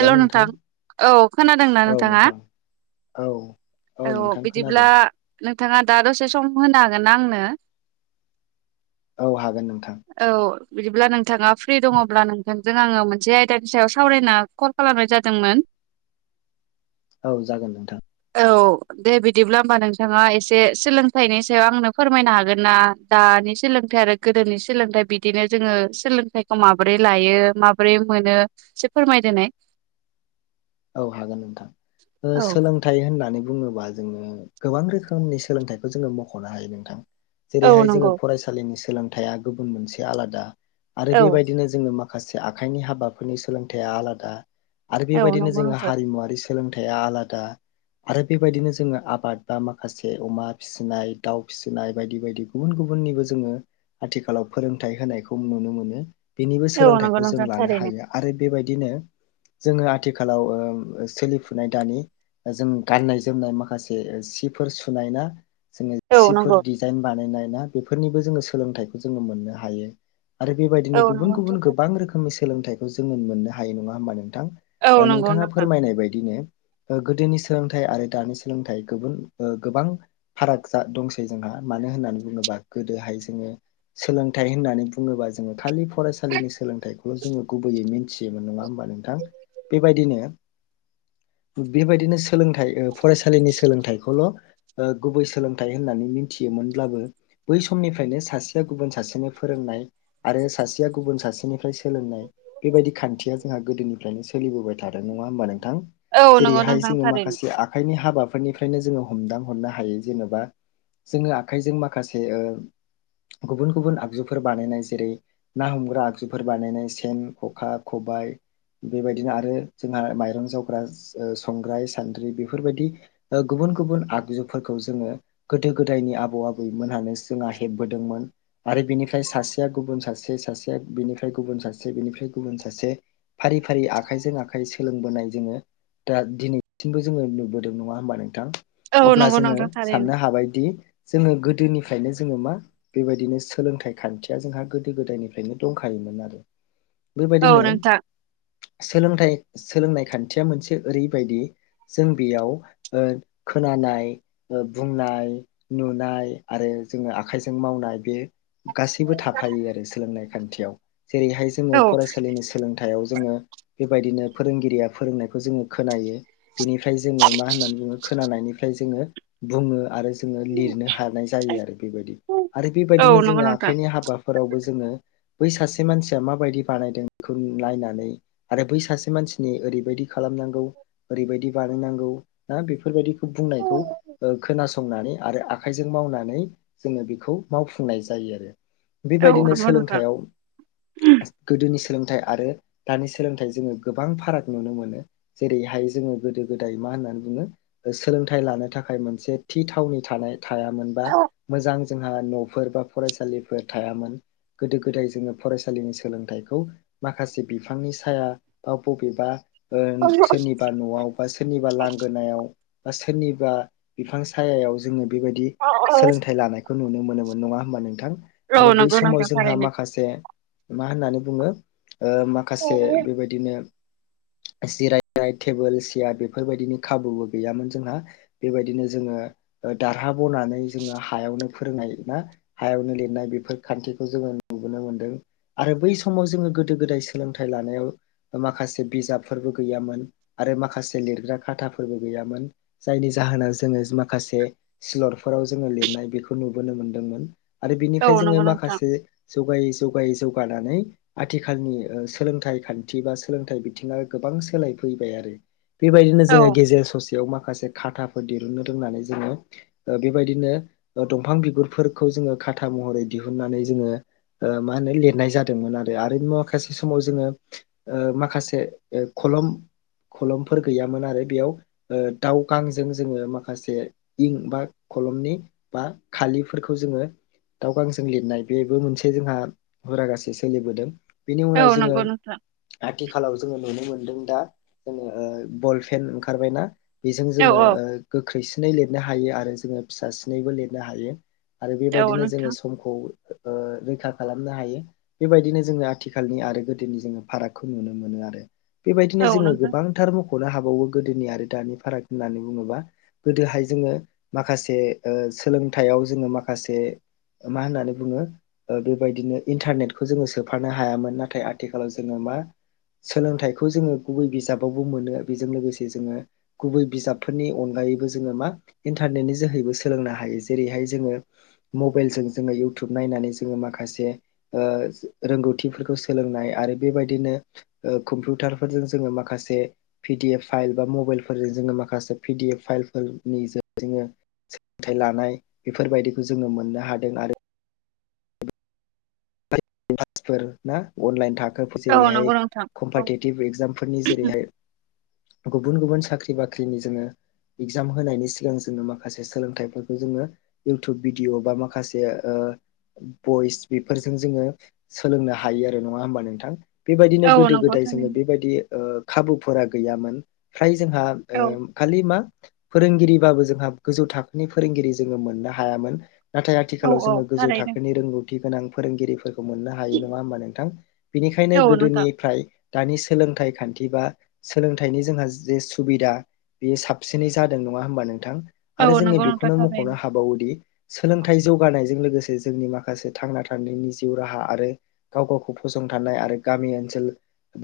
हेल' नोंथां औ खोनादोंना औ नोंथाङा? नोंथां औ औ नोंथां बिदिब्ला खोनादों नों नोंथाङा दा दसे सम होनो हागोन आंनो? औ हागोन नोंथां। औ बिदिब्ला नोंथाङा फ्रि दङोब्ला नोंथांजों आङो मोनसे आयदानि सायाव सावरायनो कल खालामनाय जादोंमोन। औ जागोन नोंथां। औ दे बिदिब्ला होमबा नोंथाङा एसे सोलोंथाइनि सायाव आंनो फोरमायनो हागोन ना दानि सोलोंथाइ आरो गोदोनि सोलोंथाइ बिदिनो जोङो सोलोंथाइखौ माबोरै लायो माबोरै मोनो। एसे फोरमायदोनाय। औ हागोन नोंथां ओ औ सोलोंथाइ होननानै बुङोब्ला। बा जोङो गोबां रोखोमनि सोलोंथाइखौ जोङो मख'नो हायो नोंथां। औ जेरैहाय जोङो नंगौ फरायसालिनि सोलोंथाइआ गुबुन मोनसे आलादा आरो औ बेबायदिनो जोङो मा माखासे आखाइनि हाबाफोरनि सोलोंथाइआ आलादा आरो औ बेबायदिनो नंगौ जों नोंथां हारिमुवारि सोलोंथाया आलादा। आरो बेबायदिनो जोङो आबाद बा माखासे अमा फिसिनाय दाउ फिसिनाय बायदि बायदि गुबुन गुबुन गुबुननिबो जोङो आथिखालाव फोरोंथाइ होनायखौ नुनो मोनो। बेनिबो औ नंगौ सोलोंथाइखौ जों नोंथां लानो थारैनो हायो आरो बेबायदिनो जोङो आथिखाल खालाव ओ सोलिफुनाय दानि जों गाननाय जोमनाय माखासे सिफोर सुनाय ना जोङो औ सिफोर नंगौ डिजाइन बानायनाय ना बेफोरनिबो जोङो सोलोंथाइखौ जोङो मोननो हायो। आरो बेबायदिनो औ गुबुन नंगौ नोंथां गुबुन गोबां रोखोमनि सोलोंथाइखौ जोङो मोननो हायो नङा होमबा नोंथां। औ नंगौ नोंथाङा नोंथां फोरमायनाय बायदिनो गोदोनि सोलोंथाइ आरो दानि सोलोंथाइ गुबुन गोबां फाराग दंसै जोंहा मानो होननानै बुङोबा गोदोहाय जोङो सोलोंथाइ होननानै बुङोबा जोङो खालि फरायसालिनि सोलोंथाइखौ' जोङो गुबै मिथियोमोन नङा होमबा नोंथां बेबायदिनो [inaudible] बेबायदिनो सोलोंथाइ फरायसालिनि सोलोंथाइखौल' गुबै सोलोंथाइ होननानै मिथियोमोन। मोनब्लाबो बै समनिफ्रायनो सासेया गुबुन सासेनि फोरोंनाय आरो सासेया गुबुन सासेनि निफ्राय सोलोंनाय बेबायदि खान्थिया जोंहा गोदोनिफ्रायनो सों सोलिबोबाय थादों नङा हा नोंथां औ नंगौ जेरैहाय नोंथां जोङो थारैनो माखासे आखाइनि हाबाफोरनि बेखायनो जोङो हमदां हरनो हायो जेन'बा जोङो आखाइजों माखासे ओ गुबुन गुबुन आगजुफोर बानायनाय जेरै ना हमग्रा आगजुफोर बानायनाय सेन खखा ख बाय। बेबायदिनो आरो जोंहा माइरं जावग्रा संग्राय सान्द्रि बेफोरबायदि गुबुन गुबुन बुन आगजुफोरखौ जोङो गोदो गोदायनि आबौ आबैमोन जोंहा हेबबोदोंमोन आरो बेनिफ्राय सासेया गुबुन सासे सासेया बिनिफ्राय गुबुन सासे बिनिफ्राय गुबुन सासे फारि फारि आखाइजों आखाइ सोलोंबोनाय जोङो दा दिनैसिमबो जोङो नुबोदों नङा होमबा नोंथां। औ अब्ला नंगौ जोङो नोंथां थारैनो साननो हाबायदि। जोङो गोदोनिफ्रायनो जोङो मा बेबायदिनो सोलोंथाइ खान्थिया जोंहा गोदो गोदायनिफ्रायनो दंखायो। [unintelligible] औ बेबायदिनो नोंथां सोलोंथाइ सोलोंनाय खान्थिया मोनसे ओरैबायदि जों बेयाव ओ खोनानाय ओ बुंनाय नुनाय आरो जोङो आखाइजों मावनाय बे गासैबो थाफायो। सोलोंनाय खान्थियाव जेरैहाय जोङो औ फरायसालिनि सोलोंथायाव जोङो बेबायदिनो फोरोंगिरिया फोरोंनायखौ जोङो खोनायो। बिनिफ्राय जोङो मा होननानै बुङो खोनानायनिफ्राय जोङो बुङो आरो जोङो लिरनो हानाय जायो आरो बेबायदि आरो औ बेबायदिनो नंगौ जोङो नोंथां आखाइनि हाबाफोरावबो जोङो बै सासे मानसिया माबायदि बानायदों बेखौ नायनानै आरो बै सासे मानसिनि ओरैबायदि खालामनांगौ ओरैबायदि बानायनांगौ ना बे [unintelligible] औ बुंनायखौ ओ खोनासंनानै आरो आखाइजों मावनानै जोङो बेखौ मावुंनाय। जायो आरो बेबायदिनो नंगौ नोंथां सोलोंथाइआव गोदोनि सोलोंथाइ आरो दानि सोलोंथाइ जोङो गोबां फाराग नुनो मोनो जेरैहाय जोङो गोदो गोदाय मा होननानै बुङो? सोलोंथाइ लानो थाखाय मोनसे थि थावनि थानाय थायामोनबा मोजां जोंहा न'फोर बा फरायसालिफोर थायामोन। गोदो गोदाय जोङो फरायसालिनि सोलोंथाइखौ माखासे बिफांनि साया बा बबेबा ओ सोरनिबा न'आव बा सोरनिबा लांगोनायाव बा सोरनिबा बिफां साया याव जोङो बेबायदि सोलोंथाइ लानायखौ खौ नुनो मोनोमोन नङा होमबा नोंथां औ आरो बै नंगौ समाव नोंथां जोंहा थारैनो माखासे मा होननानै बुङो ओ माखासे बेबायदिनो [inaudible] जिरायनाय टेबोल सेयार बेफोरबायदिनि खाबुबो गैयामोन जोंहा बेबायदिनो जोङो दारहा बनानै जोङो हायावनो फोरोंनाय ना हायावनो लिरनाय बेफोर खान्थिखौ जोङो नुबोनो मोन्दों आरो बै समाव जोङो गोदो गोदाय सोलोंथाइ लानायाव माखासे बिजाबफोरबो गैयामोन आरो माखासे लिरग्रा खाथाफोरबो गैयामोन जायनि जा जाहोना जोङो माखासे सिलर फोराव जोङो लिरनाय बेखौ नुबोनो मोन्दोंमोन आरो औ बेनिफ्राय जोङो नंगौ नोंथां माखासे जगाय ज जगायै जौगानानै आथिखालनि ओ सोलोंथाइ खान्थि बा सोलोंथाइ बिथिङा गोबां सोलाय फैबाय आरो। बेबायदिनो औ जोङो गेजेराव ससे याव माखासे खाथाफोर दिरुननो रोंनानै जोङो ओ बेबायदिनो दंफां बिगुरफोरखौ जोङो खाथा महरै दिहुननानै जोङो ओ मा होनो लिरनाय जादोंमोन आरो [unintelligible] माखासे समाव जोङो ओ माखासे ओ खलम खलमफोर गैयामोन आरो बेयाव ओ दावगांजों जोङो माखासे इं बा खलमनि बा खालिफोरखौ जोङो दाव गांजों लिरनाय बेबो मोनसे जोंहा हुरा गासै सोलिबोदों। बिनि औ उनाव जोङो नंगौ नोंथां आथिखालाव जोङो नुनो मोनो दों दा जोङो बल फेन ओंखारबायना। बेजों औ जोङो ओ गोख्रैसिनै लिरनो हायो आरो जोङो फिसा सिनैबो लिरनो हायो। आरो औ बेबायदिनो जोङो नोंथां समखौ ओ रैखा खालामनो हायो बेबायदिनो जोङो आथिखालनि आरो गोदोनि जोङो फारागखौ नुनो मोनो आरो बेबायदिनो औ जोङो नोंथां गोबांथार म खनो हाबावो गोदोनि आरो दानि फाराग होननानै बुङोबा गोदोहाय जोङो माखासे ओ सोलोंथाइयाव जोङो माखासे मा होननानै बुङो ओ बेबायदिनो इन्टारनेटखौ जोङो सोफा नो हायामोन नाथाय आथिखालाव जोङो मा सोलोंथाइखौ जोङो गुबै बिजाबावबो मोनो बेजों लोगोसे जोङो गुबै बिजाबफोरनि अनगायै यैबो जोङो मा इनटारनेनि जोहैबो सोलोंनो हायो जेरैहाय जोङो मबाइलजों जोङो इउ टुब नायनानै जोङो माखासे ओ रोंगौथिफोरखौ सोलोंनाय आरो बेबायदिनो ओ कम्पिउटारफोरजों जोङो माखासे फिद डि एफ फाइल बा मबाइलफोरजों जोङो माखासे पि डि एफ फाइलफोरनि जोङो सोलोंथाइ लानाय बेफोरबायदिखौ जोङो मोननो हादों आरो क्लासफोर ना अनलाइन थाख खोब औ जेरैहाय नंगौ नोंथां औ कम्पाटिटिभ एग्जामफोरनि जेरैहाय गुबुन गुबुन साख्रि बाख्रिनि जोङो इगजाम होनायनि सिगां जोङो माखासे सोलोंथाइफोरखौ जोङो इउटुब भिडिअ' बा माखासे ओ बइस बेफोरजों जोङो सोलोंनो हायो आरो नङा होमबा नोंथां बेबायदिनो औ गोदो नंगौ गोदाय जोङो थारैनो बेबायदि ओ खाबुफोरा गैयामोन फ्राय जोंहा ओ खालि मा फोरोंगिरिबाबो जोंहा गोजौ थाखोनि फोरोंगिरि जोङो मोननो हायामोन। नाथाय औ आथिखालाव औ जोङो गोजौ थारैनो थाखोनि रोंगौथि गोनां फोरोंगिरिफोर खौ मोननो हायो नङा हबा नोंथां बिनिखायनो औ नोंथां गोदोनिफ्राय दानि सोलोंथाइ खान्थि बा सोलोंथाइनि जोंहा जे सुबिदा बेयो साबसिनै जादों नङा होमबा नोंथां आरो औ जोङो नंगौ नोंथां बेखौनो मख'नो थारैनो हाबावोदि सोलोंथाइ जौगानायजों लोगोसे जोंनि माखासे थांना थानायनि जि जिउ राहा आरो गाव गावखौ फसंथानाय आरो गामि ओनसोल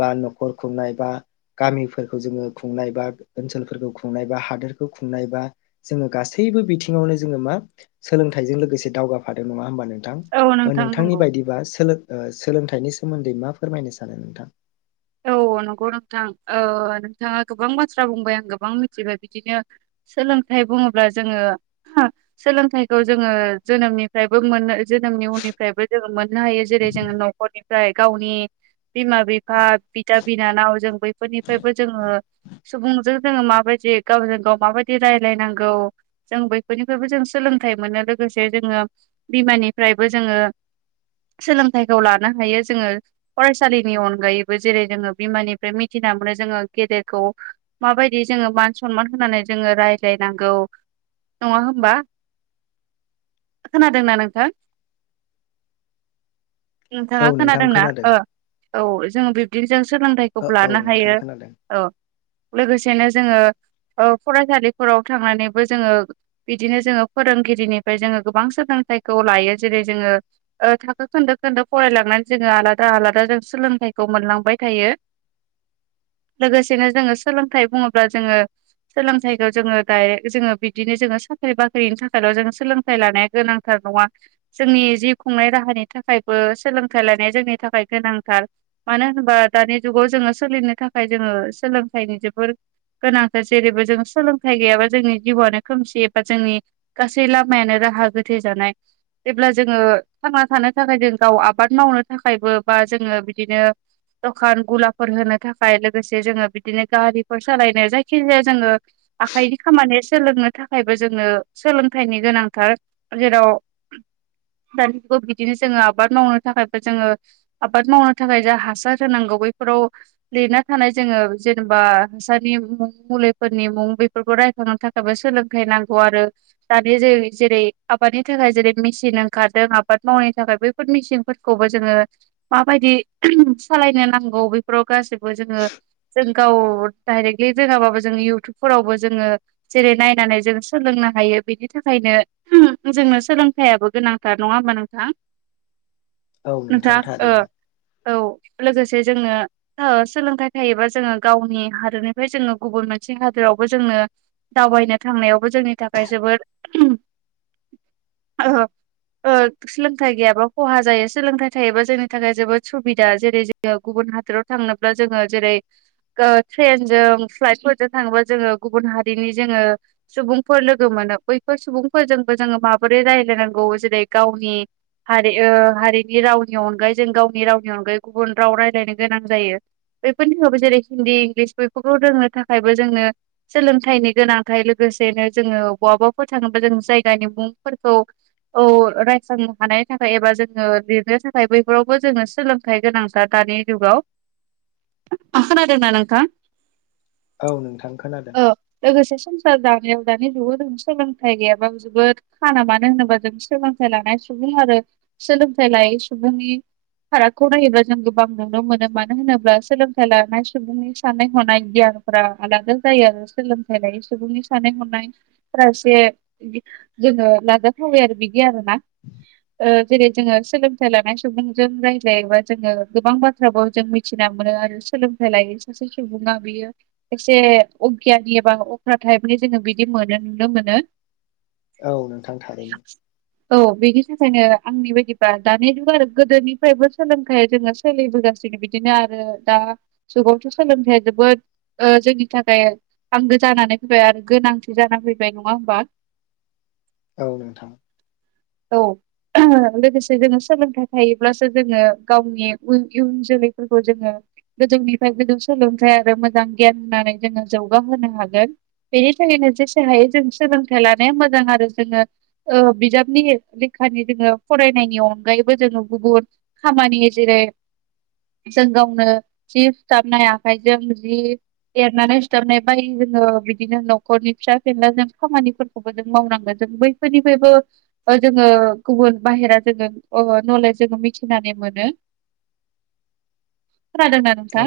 बा न'खर खुंनाय बा गामिफोरखौ जोङो खुंनाय बा ओनसोलफोरखौ खुंनाय बा हादोरखौ खुंनाय बा जोङो गासै बो बिथिङावनो जोङो मा सोलोंथाइजों लोगोसे दावगाफादों नङा होमबानो। नोंथां औ ओ नोंथां नोंथांनि नंगौ बायदिबा सोलों ओ सोलों थाइनि सोमोन्दै मा फोरमायनो सानो नोंथां औ अ नंगौ नोंथां ओ नोंथाङा गोबां बाथ्रा बुंबाय आं गोबां मिथिबाय बिदिनो सोलों थाय बुङोब्ला जोङो [unintelligible] सोलोंथाइखौ जोङो जोनोमनिफ्रायबो मोनो जोनोमनि उननि फ्रायबो जोङो मोननो हायो जेरै जोङो न'खरनिफ्राय गावनि बिमा बिफा बिदा बिनानाव जों बैफोरनिफ्रायबो जोङो सुबुंजों जोङो माबायदि गावजों गाव माबायदि रायलायनांगौ जों बैफोरनिफ्रायबो जों सोलों सोलोंथाइ मोनो लोगोसे जोङो बिमानिफ्रायबो जोङो सोलोंथाइखौ लानो हायो जोङो फरायसालिनि अनगायै। बो जेरै जोङो बिमानिफ्राय मिथिना मोनो जोङो गेदेरखौ माबायदि जोङो मान सनमान होनानै जोङो रायज्लायनांगौ नङा होमबा खोनादोंना नोंथां? नोंथाङा औ नोंथां खोनादोंना खोनादों ओ औ जोङो बिबदि जों ओ सोलोंथाइखौबो औ लानो नोंथां हायो खोनादों औ लोगोसेनो जोङो ओ फरायसालिफोराव थांनानैबो जोङो बिदिनो जोङो फोरोंगिरिनिफ्राय जोङो गोबां सोलों थाइखौ लायो जेरै जोङो ओ थाखो खोन्दो खोन्दो फरायलांनानै जोङो आलादा आलादा जों सोलोंथाइ खौ मोनलांबाय थायो लोगोसेनो जोङो सोलोंथाइ बुङोब्ला जोङो सोलोंथाइखौ जोङो डाइरेक्ट जोङो बिबदिनो जोङो साख्रि बाख्रिनि थाखायल' जोंङो सोलोंथाइ लानाया गोनांथार नङा जोंनि जिउ खुंनाय राहानि थाखायबो सोलोंथाइ लानाया जोंनि थाखाय गोनांथार मानो होनबा दानि जुगाव जोङो सोलिनो थाखाय जोङो सोलोंथाइनि जोबोर‌ गोनांथार जेरैबो जों सोलोंथाइ गैयाबा जोंनि जिउआनो खोमसि एबा जोंनि गासै लामायानो गा राहा गोथे जानाय जेब्ला जोङो थांना थानो थाखाय जों गाव आबाद मावनो थाखायबो बा जोङो बिदिनो। दखान गुलाफोर होनो थाखाय लोगोसे जोङो बिदिनो गारिफोर सालायनो जायखि जाया जोङो आखाइनि खामानि सोलोंनो थाखायबो जोंनो सोलोंथाइनि गोनांथार जेराव दानि जुगाव बिदिनो जोङो आबाद मावनो थाखायबो जोङो आबाद मावनो थाखाय जा हासार होनांगौ बैफोराव लिरना थानाय जोङो जेनेबा हासारनि मुं मुलिफोरनि मुं बेफोरखौ रायखांनो थाखायबो सोलोंथाइ नांगौ आरो दानि जे- जेरै आबाद नि थाखाय जेरै मेचिन ओंखारदों आबाद मावनायनि थाखाय बैफोर मेचिनफोरखौबो जोङो माबायदि [unintelligible] सालायनो नांगौ बेफोराव गासैबो जोङो जों गाव डाइरेक्टलि रोङाबाबो जों इउटुबफोरावबो जोङो जेरै नायनानै जों सोलों नो हायो बेनि थाखायनो [unintelligible] जोंनो सोलोंथाइयाबो गोनांथार नङा होमबा नोंथां [inaudible] औ नोंथां थारैनो। औ लोगोसे जोङो ओ सोलोंथाइ थायोबा जोङो गावनि हादरनिफ्राय जोङो गुबुन मोनसे हा दोरावबो जोंनो दावबायनो थांनायावबो जोंनि थाखाय जोबोद ओ ओ सोलोंथाइ गैयाबा खहा जायो सोलोंथाइ थायोबा जोंनि थाखाय जोबोद सुबिदा जेरै जोङो गुबुन हादोराव थांनोब्ला जोङो जेरै ओ ट्रेनजों फ्लाइट फोरजों थाङोबा जोङो गुबुन हारिनि जोङो सुबुंफोर लोगो मोनो बैफोर सुबुंफोरजोंबो जोङो माबोरै रायलायनांगौ जेरै गावनि हारि ओ हारिनि रावनि अनगायै जों गाव नि रावनि अनगायै गुबुन राव रायलायनो गोनां जायो। बेफोरनि उनावबो जेरै हिन्दी इंलिस बेफोरखौ रोंनो थाखायबो जोंनो सोलोंथाइनि गोनांथाय लोगो सेनो जोङो बवावबा फोर थाङोबा जों जायगानि मुंफोरखौ औ रायखांनो हानायनि थाखाय एबा जोङो लिरनो थाखाय बैफोरावबो जोंनो सोलोंथाइ गोनांथार दानि जुगाव खोनादोंना नोंथां औ नोंथां खोनादों। औ लोगोसे संसार जानायाव दानि जुगाव जों सोलोंथाइ गैयाबाबो जोबोद खाना मानो होनोबा जों सोलोंथाइ लानाय सुबुं आरो सोलोंथाय लायै सुबुंनि‌ फारागखौ नायोब्ला जों गोबां नुनो मोनो मानो होनोब्ला सोलोंथाइ लानाय सुबुंनि सानाय हनाय गियान फोरा आलादा जायो आरो सोलोंथाइ लायो सुबुंनि साननाय हनायफोरा एसे। जोङो लाजाथावबाय आरो बिदि आरोना जेरै जोङो सोलोंथाइ लानाय सुबुं जों रायज्लायोबा जोङो गोबां बाथ्राबाव जों मिथिना मोनो आरो सोलोंथाइ लायो सासे सुबुङा बे एसे अगियानि एबा अख्रा टाइपनि जोङो बिदि मोनो नुनो मोनो। औ नोंथां थारैनो। औ बिनि थाखायनो आंनि बायदिबा दानि जुगाव आरो गोदोनिफ्रायबो सोलोंथाइ जोङो सोलिबोगासिनो बिदिनो आरो दा जुगावथ' सोलोंथाइया जोबोर जोबोद जोंनि थाखाय आंगो जानानै फैबाय आरो गोनांथि जानानै फैबाय नङा होमबा? ए। औ नोंथां। लोगोसे जों सोलोंथाय। थायोब्लासो जोङो गावनि इयुन जोलैफोरखौ जोङो गोजौनिफ्राय गोजौ सोलोंथाय आरो मोजां गियान होननानै जोङो जौगाहोनो हागोन। बेनि थाखायनो जेसे हायो जों सोलोंथाइ लानाया मोजां आरो जोङो बिजाबनि बेखनो जोङो फरायनायनि अनगायैबो जोङो गुबुन खामानि जेरै जों गावनो जि सुथाबनाय आखाइजों, जि दरनानै सुथाबनाय बायदि जोङो बिदिनो न'खरनि फिसा फेनला जों खामानिफोरखौबो जों मावनांगोन जों बैफोरनिफ्रायबो ओ जोङो गुबुन बाहेरा जोङो अ नलेज जोङो मिथिनानै मोनो। खोनादों ना नोंथां?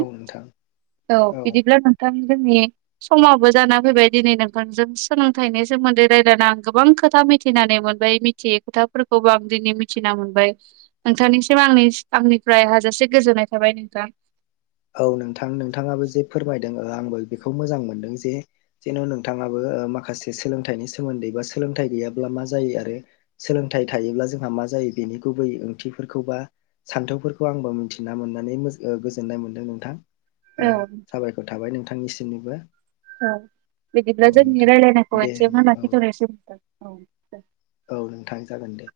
औ बिदिब्ला नोंथां जोंनि समाबो जाना फैबाय दिनै नोंखौ जों सोलोंथाइनि सोमोन्दै रायज्लायना आं गोबां खोथा मिथिनानै मोनबाय मिथियै खोथाफोरखौबो आं दिनै मिथिना मोनबाय। नोंथांनिसिम आंनि आंनिफ्राय हाजासे गोजोननाय थाबाय नोंथां। औ नोंथां नोंथाङाबो जे फोरमायदों। आंबो बेखौ मोजां मोनदों जे जेन' नोंथाङाबो माखासे सोलोंथाइनि सोमोन्दै बा सोलोंथाइ गैयाब्ला मा जायो आरो सोलोंथाइ थायोब्ला जोंहा मा जायो बेनि गुबै ओंथिफोरखौबा सान्थौफोरखौ आंबो मिथिना मोननानै मो- ओ गोजोननाय मोनदों नोंथां। औ साबायखर थाबाय नोंथांनिसिमनिबो। औ औ बेदिब्ला जों नोंथां रायलानायखौ दे एसे आवनो औ लाखि थनोसौ। औ नोंथां जागोन दे।